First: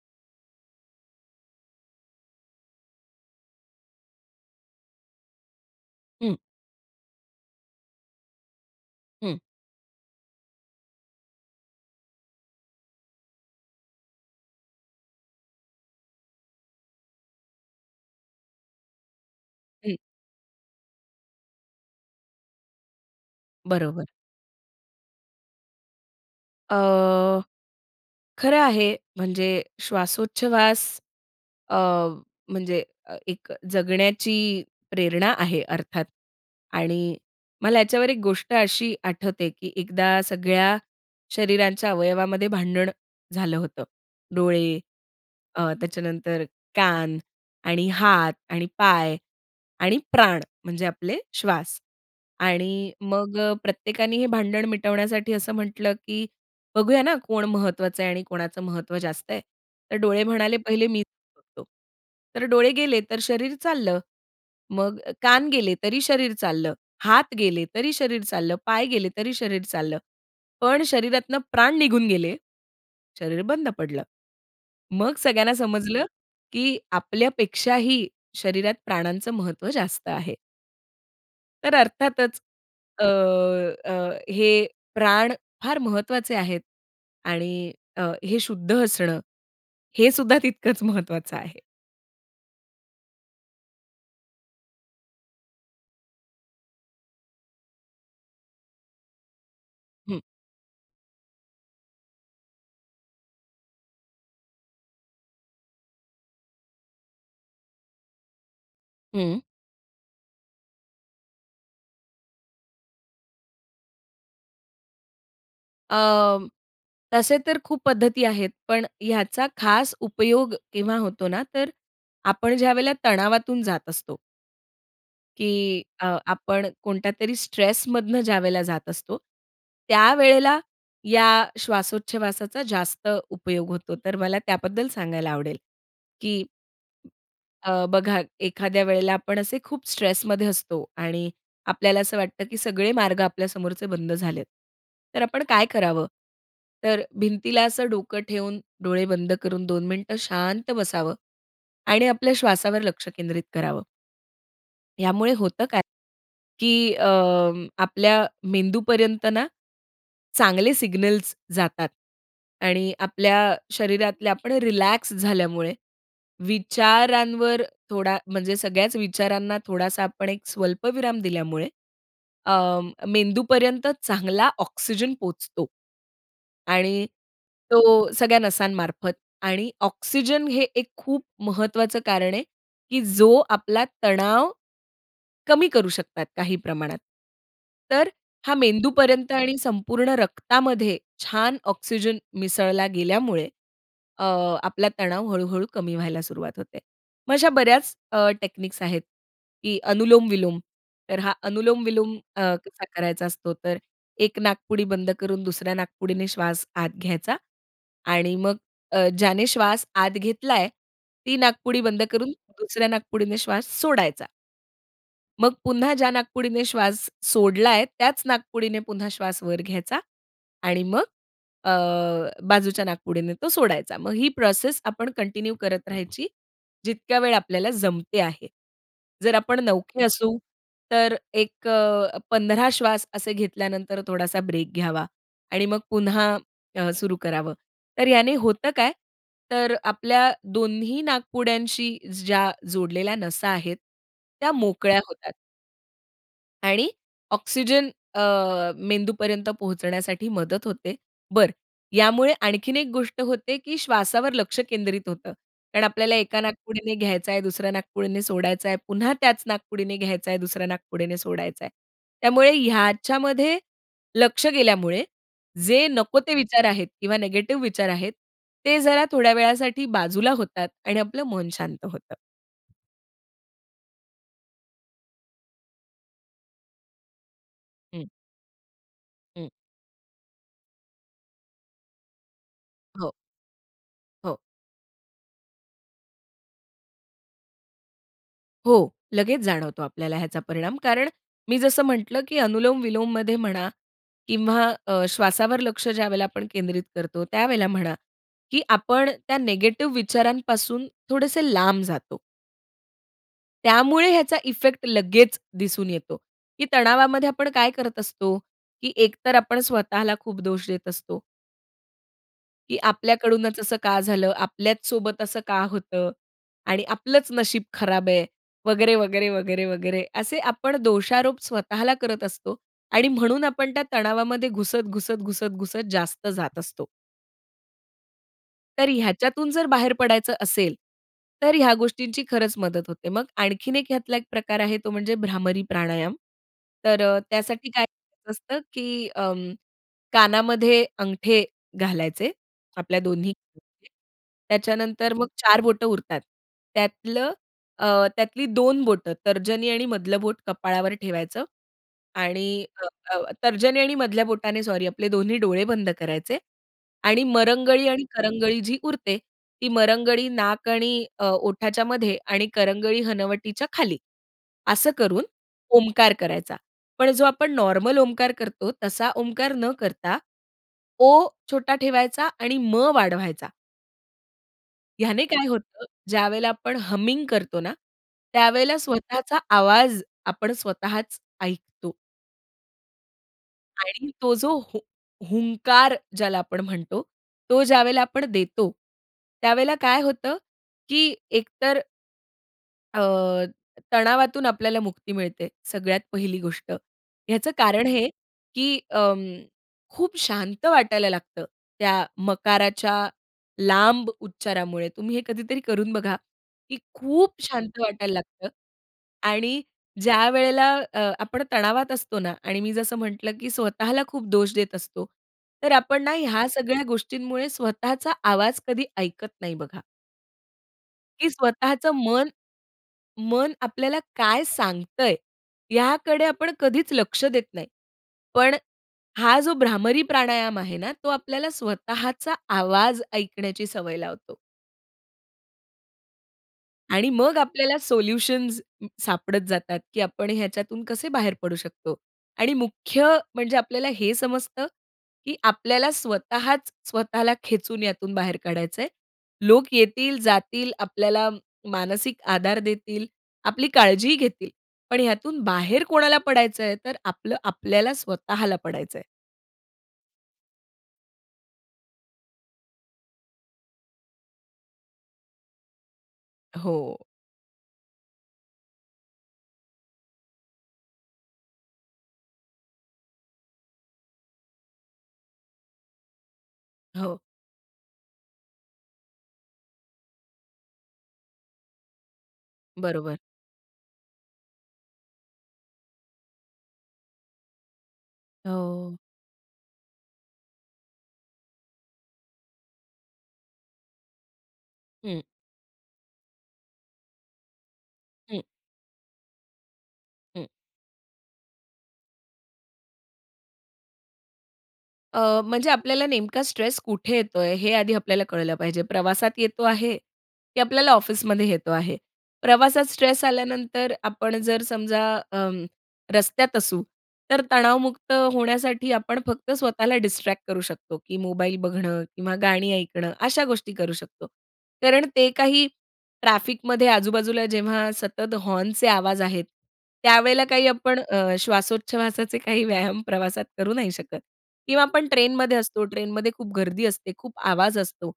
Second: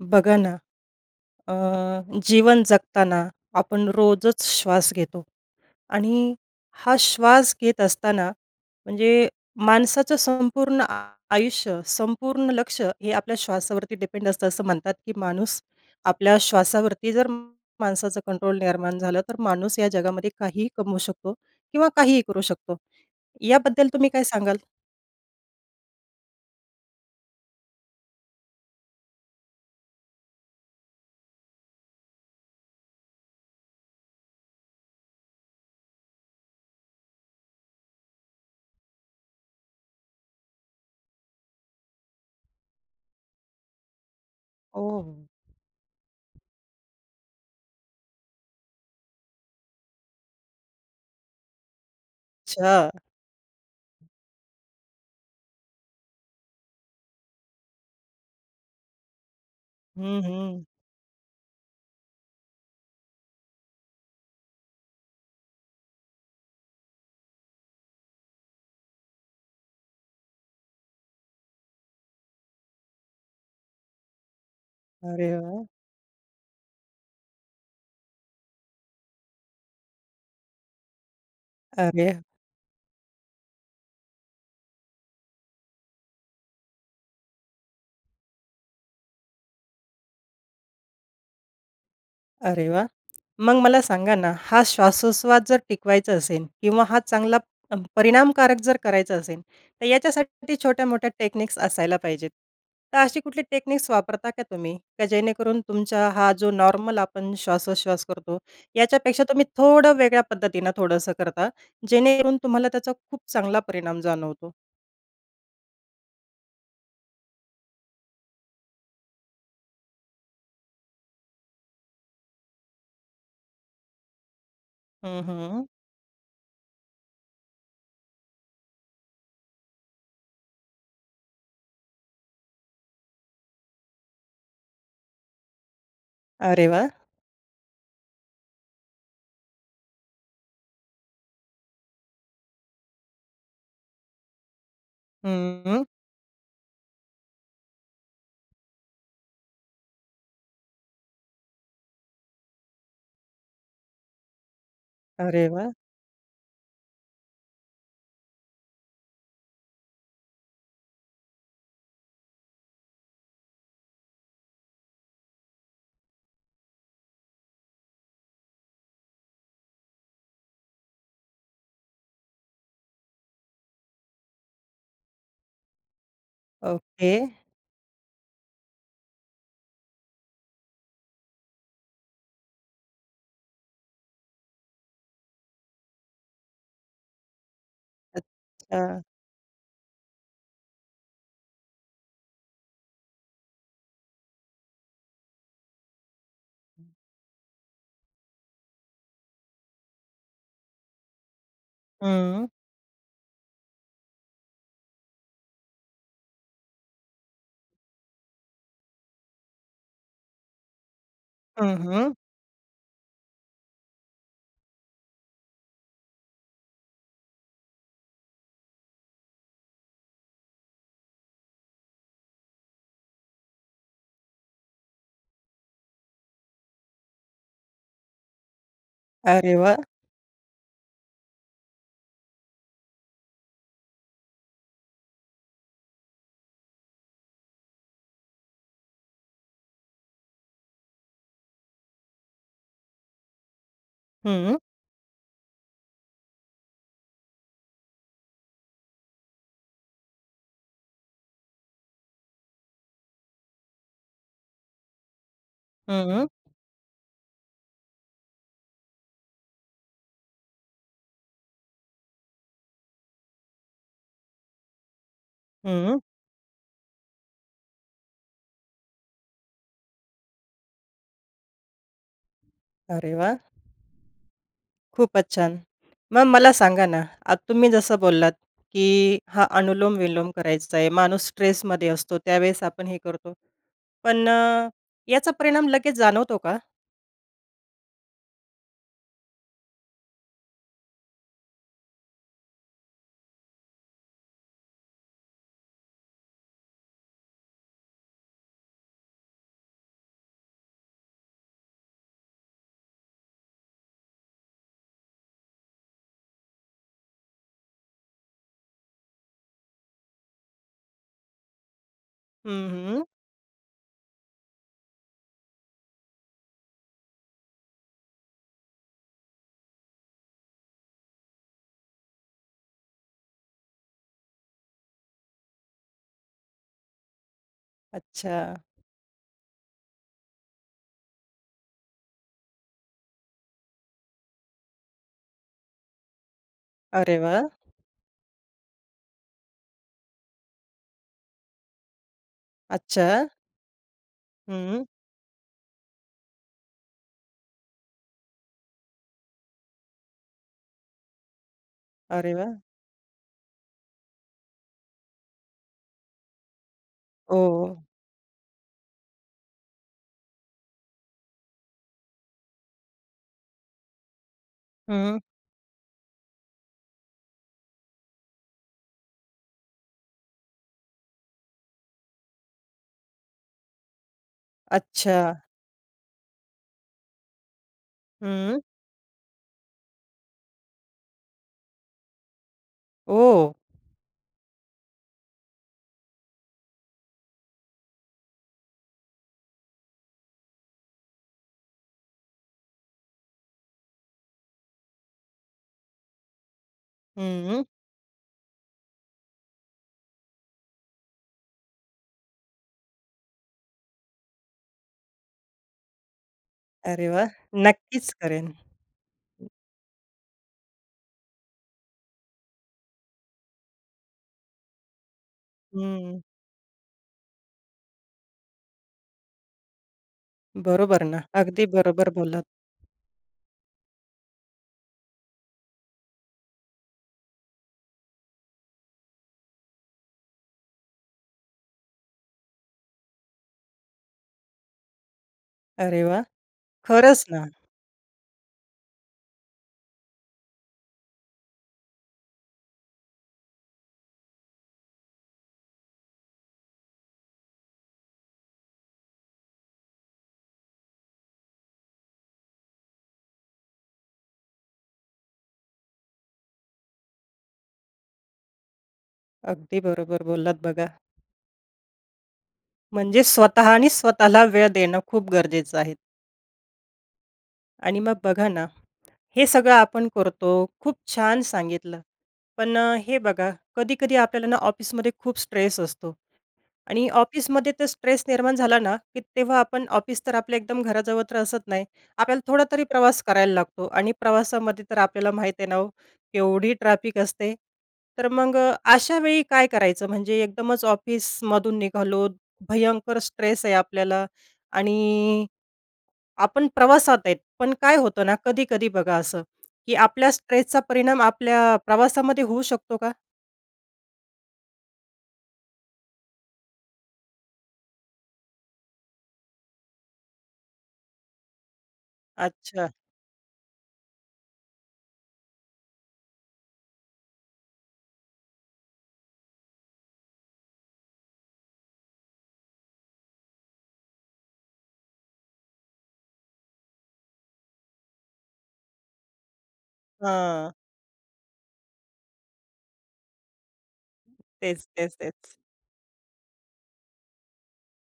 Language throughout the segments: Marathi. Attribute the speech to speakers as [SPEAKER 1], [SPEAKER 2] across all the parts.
[SPEAKER 1] बघा ना, अ, जीवन जगताना आपण रोजच श्वास घेतो आणि
[SPEAKER 2] हं.
[SPEAKER 1] हा श्वास घेत असताना म्हणजे
[SPEAKER 2] हं.
[SPEAKER 1] माणसाचं संपूर्ण आयुष्य संपूर्ण लक्ष हे आपल्या श्वासावरती डिपेंड असतं. असं म्हणतात, की माणूस आपल्या श्वासावरती जर माणसाचं कंट्रोल निर्माण झालं तर माणूस या
[SPEAKER 2] हं.
[SPEAKER 1] जगामध्ये काहीही कमवू शकतो किंवा काहीही करू शकतो. याबद्दल
[SPEAKER 2] बरोबर.
[SPEAKER 1] तुम्ही काय सांगाल?
[SPEAKER 2] अ, खरं आहे. म्हणजे श्वासोच्छवास अ, म्हणजे एक जगण्याची प्रेरणा आहे अर्थात आणि मला याच्यावर एक गोष्ट अशी आठवते, की एकदा सगळ्या शरीरांच्या अवयवामध्ये भांडण झालं होतं. डोळे
[SPEAKER 1] ओह!
[SPEAKER 2] अ, त्याच्यानंतर कान आणि हात आणि पाय आणि प्राण म्हणजे आपले श्वास.
[SPEAKER 1] अच्छा.
[SPEAKER 2] आणि मग प्रत्येकाने हे भांडण मिटवण्यासाठी असं म्हटलं, की बघूया ना कोण महत्त्वाचं आहे आणि कोणाचं महत्त्व जास्त आहे. तर
[SPEAKER 1] हं,
[SPEAKER 2] डोळे म्हणाले
[SPEAKER 1] हं.
[SPEAKER 2] पहिले मीच बघतो. तर डोळे गेले तर शरीर चाललं. मग कान गेले तरी शरीर चाललं. हात गेले तरी शरीर चाललं. पाय गेले तरी शरीर चाललं. पण शरीरातनं प्राण निघून गेले, शरीर बंद पडलं. मग
[SPEAKER 1] अरे
[SPEAKER 2] सगळ्यांना
[SPEAKER 1] वाह!
[SPEAKER 2] समजलं, की आपल्यापेक्षाही शरीरात प्राणांचं महत्त्व जास्त आहे. तर
[SPEAKER 1] अरे!
[SPEAKER 2] अर्थातच अ, अ, हे प्राण फार महत्त्वाचे आहेत आणि अ, हे शुद्ध असणं हे सुद्धा तितकंच महत्वाचं आहे.
[SPEAKER 1] अरे वाह! मग मला सांगा ना, हा श्वासोच्छ्वास जर टिकवायचा असेल किंवा हा चांगला परिणामकारक जर करायचा असेल. तर
[SPEAKER 2] हं.
[SPEAKER 1] याच्यासाठी छोट्यामोठ्या टेक्निक्स असायला पाहिजेत. तर अशी कुठली टेक्निक्स वापरता का, तुम्ही? की जेणेकरून तुमचा हा जो नॉर्मल आपण श्वासोच्छ्वास करतो याच्यापेक्षा
[SPEAKER 2] हं.
[SPEAKER 1] तुम्ही थोडं वेगळ्या पद्धतीने थोडंसं करता, जेणेकरून तुम्हाला त्याचा खूप चांगला परिणाम जाणवतो?
[SPEAKER 2] अं, तसे तर खूप पद्धती आहेत, पण ह्याचा खास उपयोग केव्हा होतो ना, तर आपण ज्यावेळेला तणावातून जात असतो.
[SPEAKER 1] हं, हं.
[SPEAKER 2] की अ, आपण कोणत्यातरी स्ट्रेस मधनं ज्यावेळेला जात असतो. त्यावेळेला या श्वासोच्छवासाचा जास्त उपयोग होतो. तर मला त्याबद्दल सांगायला आवडेल, की
[SPEAKER 1] अरे वाह!
[SPEAKER 2] अ, बघा एखाद्या वेळेला आपण असे खूप स्ट्रेसमध्ये असतो आणि आपल्याला असं वाटतं, की सगळे मार्ग आपल्या समोरचे बंद झालेत. तर आपण
[SPEAKER 1] हं,
[SPEAKER 2] काय
[SPEAKER 1] हं.
[SPEAKER 2] करावं? तर भिंतीला असं डोकं ठेवून डोळे बंद करून 2 मिनिटं शांत बसावं आणि आपल्या श्वासावर लक्ष केंद्रित करावं. यामुळे
[SPEAKER 1] अरे
[SPEAKER 2] होतं
[SPEAKER 1] वाह!
[SPEAKER 2] काय, की अ, आपल्या मेंदूपर्यंत ना, चांगले सिग्नल्स जातात आणि आपल्या शरीरातले आपण रिलॅक्स झाल्यामुळे, विचारांवर थोडा म्हणजे सगळ्याच विचारांना थोडासा आपण एक स्वल्पविराम दिल्यामुळे अं, मेंदूपर्यंत चांगला ऑक्सिजन पोहोचतो आणि
[SPEAKER 1] ओके.
[SPEAKER 2] तो सगळ्या नसांमार्फत आणि ऑक्सिजन हे एक खूप महत्त्वाचं कारण आहे, की जो आपला तणाव, कमी करू शकतात काही प्रमाणात. तर हा
[SPEAKER 1] अच्छा.
[SPEAKER 2] मेंदूपर्यंत आणि संपूर्ण रक्तामध्ये छान ऑक्सिजन मिसळला गेल्यामुळे, अ, आपला तणाव हळू-हळू कमी व्हायला सुरुवात होते. मग अशा बऱ्याच अ, टेक्निक्स आहेत, की अनुलोम-विलोम तर हा अनुलोम-विलोम अ,
[SPEAKER 1] हं.
[SPEAKER 2] कसा करायचा असतो तर एक नाकपुडी बंद करून दुसऱ्या नाकपुडीने श्वास आत घ्यायचा आणि मग अ, ज्याने श्वास आत घेतलाय, ती
[SPEAKER 1] हं,
[SPEAKER 2] नाकपुडी बंद
[SPEAKER 1] हं.
[SPEAKER 2] करून दुसऱ्या नाकपुडीने श्वास सोडायचा. मग पुन्हा ज्या नाकपुडीने श्वास सोडलाय त्याच नाकपुडीने पुन्हा श्वास वर घ्यायचा आणि मग अ, बाजूच्या नाकपुडीने तो सोडायचा. मग ही प्रोसेस आपण कंटिन्यू करत राहायची जितक्या वेळ आपल्याला जमते आहे. जर
[SPEAKER 1] अरे
[SPEAKER 2] आपण
[SPEAKER 1] वाह!
[SPEAKER 2] नवखे असू तर अ, एक 15 श्वास असे घेतल्यानंतर थोडासा ब्रेक घ्यावा आणि मग पुन्हा अ, सुरु करावं. तर याने होतं काय? तर आपल्या दोन्ही नाकपुड्यांशी ज्या जोडलेल्या नसा आहेत, त्या
[SPEAKER 1] हं.
[SPEAKER 2] मोकळ्या होतात. आणि ऑक्सिजन अ, मेंदूपर्यंत पोहोचण्यासाठी मदत होते. बरं, यामुळे आणखीन एक गोष्ट होते, की श्वासावर लक्ष केंद्रित होतं. कारण
[SPEAKER 1] हं,
[SPEAKER 2] आपल्याला
[SPEAKER 1] हं.
[SPEAKER 2] एका नाकपुडीने घ्यायचा आहे, दुसऱ्या नाकपुडीने सोडायचा आहे, पुन्हा त्याच नाकपुडीने घ्यायचा आहे, दुसऱ्या नाकपुडीने सोडायचा आहे. त्यामुळे ह्याच्यामध्ये लक्ष गेल्यामुळे जे
[SPEAKER 1] हं.
[SPEAKER 2] नको ते विचार आहेत किंवा निगेटिव्ह विचार आहेत ते जरा थोड्या वेळासाठी बाजूला होतात आणि आपलं मन शांत होतं.
[SPEAKER 1] अरे वाह! खूपच छान. मग मला सांगा ना, आता तुम्ही जसं
[SPEAKER 2] हं.
[SPEAKER 1] बोललात की हा
[SPEAKER 2] हं.
[SPEAKER 1] अनुलोम-विलोम करायचा आहे माणूस स्ट्रेसमध्ये असतो, त्यावेळेस आपण हे
[SPEAKER 2] हो.
[SPEAKER 1] करतो, पण
[SPEAKER 2] हो.
[SPEAKER 1] याचा परिणाम लगेच जाणवतो का?
[SPEAKER 2] हो, लगेच जाणवतो आपल्याला ह्याचा परिणाम, कारण मी जसं म्हटलं की अनुलोम-विलोममध्ये म्हणा किंवा अ, श्वासावर लक्ष ज्यावेळेला आपण केंद्रित करतो, त्यावेळेला म्हणा की आपण त्या निगेटिव्ह विचारांपासून थोडेसे लांब जातो. त्यामुळे याचा इफेक्ट लगेच दिसून येतो, की तणावामध्ये आपण काय करत असतो? की एकतर आपण स्वतःला खूप दोष देत असतो
[SPEAKER 1] हं,
[SPEAKER 2] की
[SPEAKER 1] हं.
[SPEAKER 2] आपल्याकडूनच असं का झालं, आपल्याच सोबत असं का होतं आणि आपलंच नशीब खराब आहे, वगैरे, वगैरे, वगैरे, वगैरे, असे आपण दोषारोप स्वतःला करत असतो आणि म्हणून आपण त्या तणावामध्ये घुसत, घुसत, घुसत, घुसत जास्त जात असतो.
[SPEAKER 1] अच्छा!
[SPEAKER 2] तर ह्याच्यातून जर बाहेर पडायचं असेल, तर ह्या गोष्टींची खरंच मदत होते. मग आणखीन एक ह्यातला एक प्रकार आहे, तो म्हणजे भ्रामरी प्राणायाम. तर
[SPEAKER 1] अरे
[SPEAKER 2] अ,
[SPEAKER 1] वाह!
[SPEAKER 2] त्यासाठी काय करायचं असतं, की अं, कानामध्ये अंगठे घालायचे आपल्या
[SPEAKER 1] अच्छा!
[SPEAKER 2] दोन्ही [unintelligible]
[SPEAKER 1] हं.
[SPEAKER 2] त्याच्यानंतर मग 4 बोटं उरतात. त्यातलं अ, त्यातली 2 बोटं, तर्जनी आणि मधलं बोट कपाळावर ठेवायचं
[SPEAKER 1] अरे वाह!
[SPEAKER 2] आणि त त तर्जनी आणि मधल्या बोटाने, सॉरी, आपले दोन्ही डोळे बंद करायचे आणि
[SPEAKER 1] ओह!
[SPEAKER 2] मरंगळी आणि करंगळी जी उरते, ती मरंगळी नाक आणि अ, ओठच्यामध्ये आणि करंगळी हनवटीच्या खाली, असं
[SPEAKER 1] हं.
[SPEAKER 2] करून ओमकार करायचा. पण जो आपण नॉर्मल ओमकार करतो, तसा ओमकार न करता, ओ छोटा ठेवायचा आणि म वाढवायचा. ह्याने
[SPEAKER 1] अच्छा.
[SPEAKER 2] काय होतं, ज्यावेळेला आपण हमिंग करतो ना,
[SPEAKER 1] हं.
[SPEAKER 2] त्यावेळेला स्वतःचा आवाज आपण स्वतःच ऐकतो.
[SPEAKER 1] ओह!
[SPEAKER 2] आणि तो जो हुं हुंकार ज्याला आपण म्हणतो, तो ज्यावेळेला आपण देतो, त्यावेळेला काय होतं की एकतर अ, तणावातून आपल्याला मुक्ती मिळते सगळ्यात पहिली गोष्ट. ह्याचं
[SPEAKER 1] हं.
[SPEAKER 2] कारण हे, की अं, खूप शांत वाटायला लागतं त्या मकाराच्या लांब उच्चारामुळे. तुम्ही हे कधीतरी करून बघा, की
[SPEAKER 1] अरे वाह!
[SPEAKER 2] खूप शांत वाटायला
[SPEAKER 1] नक्कीच
[SPEAKER 2] लागतं
[SPEAKER 1] करेन.
[SPEAKER 2] आणि ज्यावेळेला अ, आपण तणावात असतो ना आणि मी जसं म्हटलं की स्वतःला खूप दोष देत असतो, तर आपण ना
[SPEAKER 1] हं.
[SPEAKER 2] ह्या सगळ्या गोष्टींमुळे स्वतःचा आवाज कधी ऐकत नाही बघा.
[SPEAKER 1] बरोबर ना,
[SPEAKER 2] की
[SPEAKER 1] अगदी
[SPEAKER 2] स्वतःचं
[SPEAKER 1] बरोबर
[SPEAKER 2] मन,
[SPEAKER 1] बोललात.
[SPEAKER 2] मन आपल्याला काय सांगतंय, याकडे आपण कधीच लक्ष देत नाही. पण हा जो भ्रामरी प्राणायाम आहे ना, तो आपल्याला स्वतःचा आवाज ऐकण्याची सवय लावतो.
[SPEAKER 1] अरे वाह!
[SPEAKER 2] आणि
[SPEAKER 1] खरंच
[SPEAKER 2] मग
[SPEAKER 1] ना.
[SPEAKER 2] आपल्याला सोल्युशन्स सापडत जातात, की आपण ह्याच्यातून कसे बाहेर पडू शकतो आणि मुख्य म्हणजे आपल्याला हे समजतं, की आपल्याला स्वतःच स्वतःला खेचून यातून बाहेर काढायचं आहे. लोकं येतील, जातील. आपल्याला मानसिक आधार देतील, आपली काळजीही घेतील. पण यातून बाहेर कोणाला पडायचं आहे. तर आपलं आपल्याला स्वतःला पडायचंय.
[SPEAKER 1] अगदी बरोबर बोललात बघा. म्हणजे स्वतःनी स्वतःला वेळ देणं खूप गरजेचं आहे.
[SPEAKER 2] हो.
[SPEAKER 1] आणि मग बघा ना, हे सगळं आपण करतो. खूप छान सांगितलं. पण हे बघा कधी-कधी आपल्याला ना ऑफिसमध्ये खूप स्ट्रेस असतो आणि
[SPEAKER 2] हो.
[SPEAKER 1] ऑफिसमध्ये तर स्ट्रेस निर्माण झाला ना, की तेव्हा आपण ऑफिस तर आपलं एकदम घराजवळ तर असत नाही. आपल्याला थोडा तरी
[SPEAKER 2] बरोबर.
[SPEAKER 1] प्रवास करायला लागतो आणि प्रवासामध्ये तर आपल्याला माहीत आहे ना हो, केवढी ट्रॅफिक असते. तर मग
[SPEAKER 2] हो.
[SPEAKER 1] अशावेळी काय करायचं? म्हणजे एकदमच ऑफिसमधून निघालो भयंकर स्ट्रेस आहे आपल्याला
[SPEAKER 2] हं.
[SPEAKER 1] आणि आपण प्रवासात आहेत. पण काय होतं ना
[SPEAKER 2] हं.
[SPEAKER 1] कधी-कधी बघा असं की आपल्या
[SPEAKER 2] हं.
[SPEAKER 1] स्ट्रेसचा परिणाम आपल्या प्रवासामध्ये होऊ शकतो का?
[SPEAKER 2] अ, म्हणजे आपल्याला नेमका स्ट्रेस कुठे येतो आहे, हे आधी आपल्याला कळलं पाहिजे. प्रवासात येतो आहे, की आपल्याला ऑफिसमध्ये येतो आहे. प्रवासात
[SPEAKER 1] अच्छा.
[SPEAKER 2] स्ट्रेस आल्यानंतर आपण जर समजा अ, रस्त्यात असू, तर तणावमुक्त होण्यासाठी आपण फक्त स्वतःला डिस्ट्रॅक्ट करू शकतो, की मोबाईल बघणं किंवा गाणी ऐकणं अशा गोष्टी करू शकतो. कारण ते काही ट्रॅफिकमध्ये आजूबाजूला, जेव्हा सतत हॉर्नचे आवाज आहेत त्यावेळेला काही
[SPEAKER 1] हां.
[SPEAKER 2] आपण अ, श्वासोच्छवासाचे काही व्यायाम प्रवासात करू नाही शकत. किंवा
[SPEAKER 1] तेच,
[SPEAKER 2] आपण
[SPEAKER 1] तेच, तेच.
[SPEAKER 2] ट्रेनमध्ये असतो ट्रेनमध्ये खूप गर्दी असते, खूप आवाज असतो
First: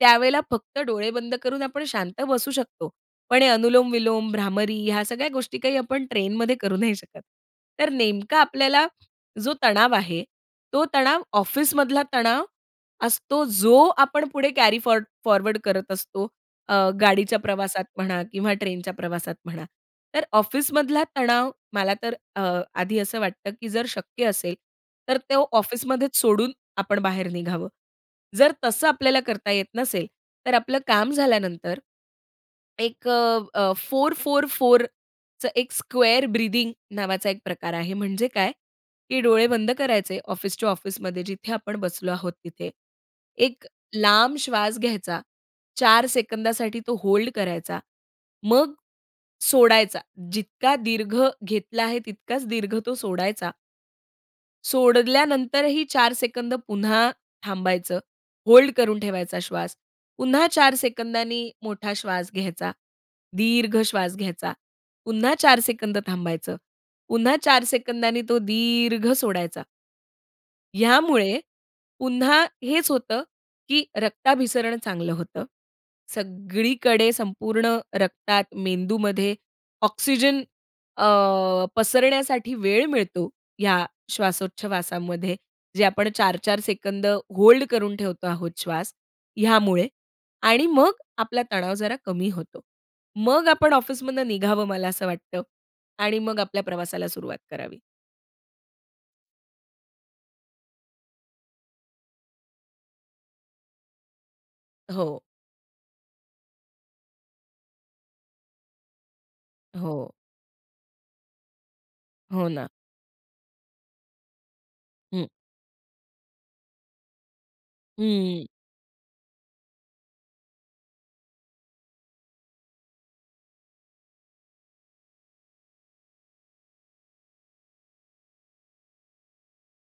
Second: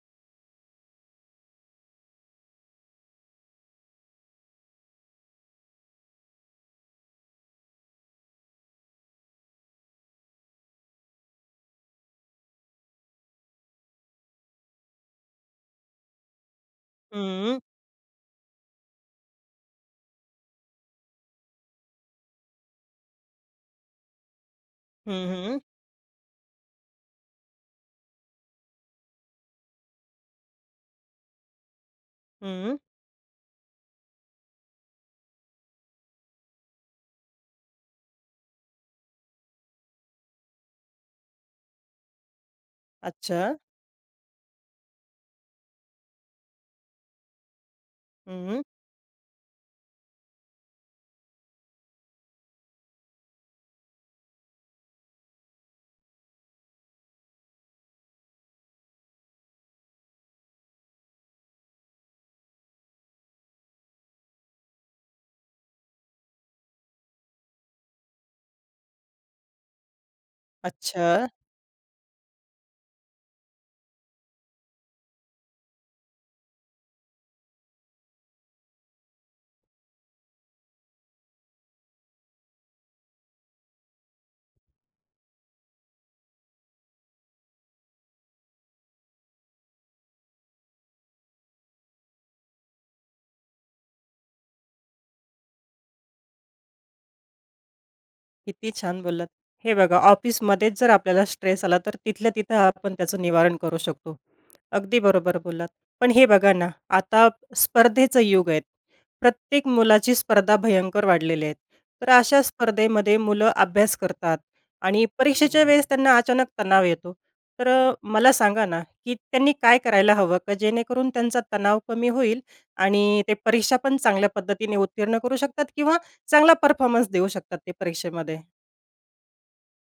[SPEAKER 2] त्यावेळेला फक्त डोळे बंद करून आपण शांत बसू शकतो, पण हे अनुलोम विलोम, भ्रामरी ह्या सगळ्या गोष्टी काही आपण ट्रेनमध्ये करू नाही शकत. तर नेमका आपल्याला जो तणाव आहे, तो तणाव ऑफिसमधला तणाव असतो, जो आपण पुढे कॅरी फॉर फॉरवर्ड करत असतो. अ, गाडीच्या
[SPEAKER 1] हं.
[SPEAKER 2] प्रवासात म्हणा किंवा ट्रेनच्या प्रवासात म्हणा. तर ऑफिसमधला तणाव मला तर अ, आधी असं वाटतं, की जर शक्य असेल
[SPEAKER 1] हं,
[SPEAKER 2] तर तो
[SPEAKER 1] हं.
[SPEAKER 2] ऑफिसमध्येच सोडून आपण बाहेर निघावं. जर तसं आपल्याला करता येत नसेल तर आपलं काम झाल्यानंतर
[SPEAKER 1] हं.
[SPEAKER 2] एक अ, 4, 4, 4चं एक स्क्वेअर ब्रीथिंग नावाचा एक प्रकार आहे. म्हणजे काय की डोळे बंद करायचे, ऑफिस टू ऑफिसमध्ये जिथे आपण बसलो आहोत तिथे.
[SPEAKER 1] अच्छा.
[SPEAKER 2] एक लांब श्वास घ्यायचा, 4 सेकंदासाठी तो होल्ड करायचा,
[SPEAKER 1] हं.
[SPEAKER 2] मग सोडायचा, जितका दीर्घ घेतला आहे तितकाच दीर्घ तो सोडायचा. सोडल्यानंतरही 4 सेकंद पुन्हा थांबायचं, होल्ड करून ठेवायचा श्वास. पुन्हा 4 सेकंदांनी मोठा श्वास घ्यायचा, दीर्घ श्वास घ्यायचा. पुन्हा 4 सेकंद थांबायचं. पुन्हा 4 सेकंदांनी तो दीर्घ सोडायचा.
[SPEAKER 1] अच्छा.
[SPEAKER 2] ह्यामुळे पुन्हा हेच होतं, की रक्ताभिसरण चांगलं होतं. सगळीकडे संपूर्ण रक्तात, मेंदूमध्ये ऑक्सिजन अ, पसरण्यासाठी वेळ मिळतो. ह्या श्वासोच्छवासामध्ये, जे आपण 4-4 सेकंद होल्ड करून ठेवतो आहोत श्वास, ह्यामुळे आणि मग आपला तणाव जरा कमी होतो. मग आपण ऑफिसमधनं निघावं, मला असं वाटतं. आणि मग आपल्या प्रवासाला सुरुवात करावी.
[SPEAKER 1] किती छान बोललात. हे बघा, ऑफिसमध्येच जर आपल्याला स्ट्रेस आला, तर तिथल्या तिथं आपण त्याचं निवारण करू शकतो, अगदी
[SPEAKER 2] हो.
[SPEAKER 1] बरोबर बोललात. पण हे बघा ना, आता स्पर्धेचं युग आहे, प्रत्येक
[SPEAKER 2] हो.
[SPEAKER 1] मुलाची स्पर्धा भयंकर वाढलेली आहे. तर अशा
[SPEAKER 2] हो ना.
[SPEAKER 1] स्पर्धेमध्ये मुलं अभ्यास करतात आणि
[SPEAKER 2] हं.
[SPEAKER 1] परीक्षेच्या वेळेस त्यांना अचानक तणाव येतो. तर अ,
[SPEAKER 2] हं,
[SPEAKER 1] मला
[SPEAKER 2] हं.
[SPEAKER 1] सांगा ना, की त्यांनी काय करायला हवं? का, जेणेकरून त्यांचा तणाव कमी होईल आणि ते परीक्षा पण चांगल्या पद्धतीने उत्तीर्ण करू शकतात किंवा चांगला परफॉर्मन्स देऊ शकतात ते परीक्षेमध्ये?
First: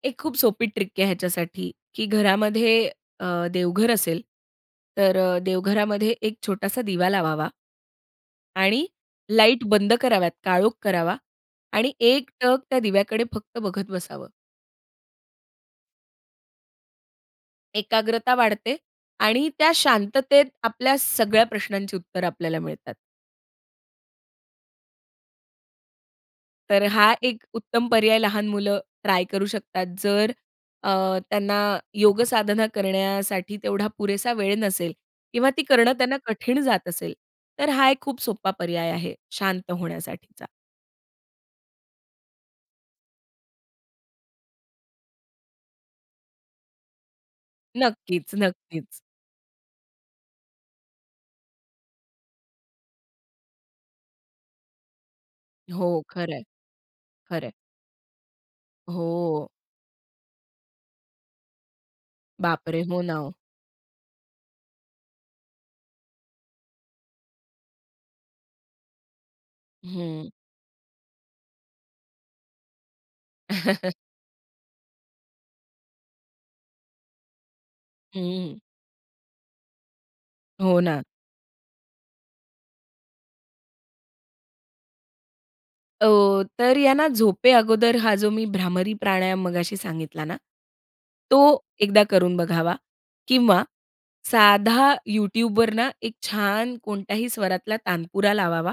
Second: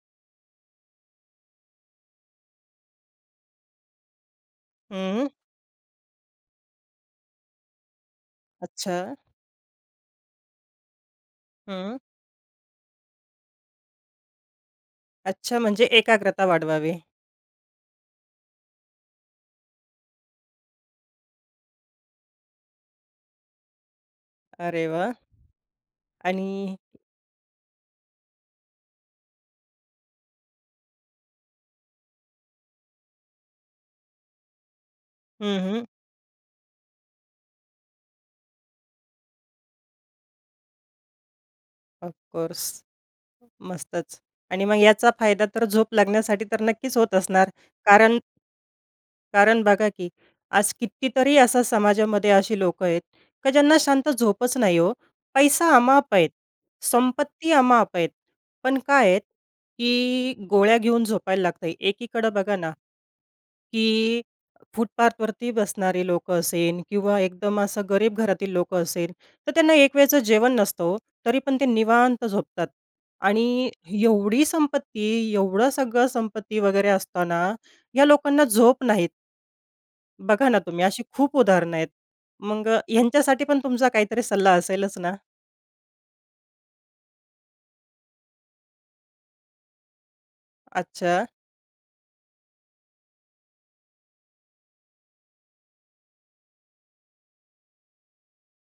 [SPEAKER 2] एक खूप सोपी ट्रिक आहे ह्याच्यासाठी, की घरामध्ये अ, देवघर असेल. तर
[SPEAKER 1] हं.
[SPEAKER 2] देवघरामध्ये एक छोटासा दिवा लावावा आणि
[SPEAKER 1] अच्छा.
[SPEAKER 2] लाईट बंद कराव्यात काळोख करावा आणि
[SPEAKER 1] हं.
[SPEAKER 2] एकटक त्या दिव्याकडे फक्त बघत बसावं.
[SPEAKER 1] अच्छा, म्हणजे एकाग्रता वाढवावी.
[SPEAKER 2] एकाग्रता वाढते आणि त्या शांततेत आपल्या सगळ्या प्रश्नांची उत्तरं आपल्याला मिळतात.
[SPEAKER 1] अरे वाह! आणि
[SPEAKER 2] तर हा एक उत्तम पर्याय लहान मुलं ट्राय करू शकतात, जर अ, त्यांना योगसाधना करण्यासाठी तेवढा पुरेसा वेळ नसेल किंवा
[SPEAKER 1] हं,
[SPEAKER 2] ती
[SPEAKER 1] हं.
[SPEAKER 2] करणं त्यांना कठीण जात असेल तर हा एक खूप सोप्पा पर्याय आहे, शांत होण्यासाठीचा.
[SPEAKER 1] ऑफकोर्स, मस्तचं! आणि मग याचा फायदा तर झोप लागण्यासाठी तर नक्कीच होत असणार कारण
[SPEAKER 2] नक्कीच, नक्कीच.
[SPEAKER 1] कारण बघा, की आज कितीतरी असा समाजामध्ये असी लोकं आहेत, की ज्यांना शांत झोपच नाही हो. पैसा
[SPEAKER 2] हो,
[SPEAKER 1] अमाआप आहे,
[SPEAKER 2] खरं आहे, खरं
[SPEAKER 1] संपत्ती
[SPEAKER 2] आहे.
[SPEAKER 1] अमाआप आहे, पण काय आहेत,
[SPEAKER 2] हो.
[SPEAKER 1] की गोळ्या घेऊन झोपायला लागत. एकीकडे बघा ना,
[SPEAKER 2] बापरे! हो ना, ओ.
[SPEAKER 1] की फुटपाथवरती बसणारे लोकं असेल किंवा एकदम असं गरीब घरातील लोकं असेल तर त्यांना एक वेळचं
[SPEAKER 2] हं.
[SPEAKER 1] जेवण नसतं हो. तरी पण ते निवांत झोपतात आणि एवढी संपत्ती, एवढं सगळं संपत्ती वगैरे असताना, ह्या लोकांना
[SPEAKER 2] हं.
[SPEAKER 1] झोप नाही. बघा ना,
[SPEAKER 2] हो
[SPEAKER 1] तुम्ही
[SPEAKER 2] ना.
[SPEAKER 1] अशी खूप उदाहरणं आहेत. मग अ, ह्यांच्यासाठी पण तुमचा काहीतरी सल्ला असेलच ना?
[SPEAKER 2] हो. तर यांना झोपे अगोदर हा जो मी भ्रामरी प्राणायाम मघाशी सांगितला ना,
[SPEAKER 1] अच्छा.
[SPEAKER 2] तो एकदा करून बघावा किंवा साधा YouTubeवर ना, एक छान कोणत्याही स्वरातला तानपुरा लावावा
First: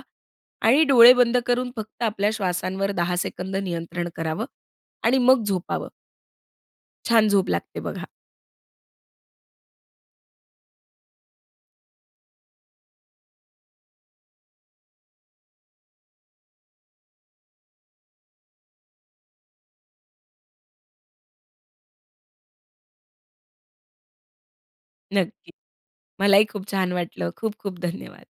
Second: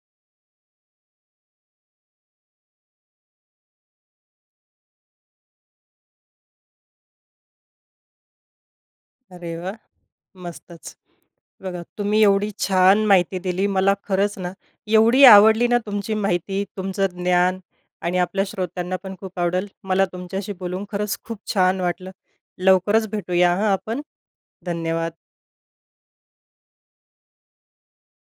[SPEAKER 2] आणि डोळे बंद करून फक्त आपल्या श्वासांवर 10 सेकंद नियंत्रण करावं आणि मग झोपावं. छान झोप लागते बघा.
[SPEAKER 1] अरे वाह! मस्तचं. बघा, तुम्ही एवढी छान माहिती दिली मला खरंच ना, एवढी आवडली ना, तुमची माहिती तुमचं ज्ञान आणि आपल्या श्रोत्यांना पण खूप आवडल. मला तुमच्याशी बोलून खरंच खूप छान वाटलं. लवकरच भेटूया हं, आपण, धन्यवाद.
[SPEAKER 2] नक्की. मलाही खूप छान वाटलं. खूप-खूप धन्यवाद.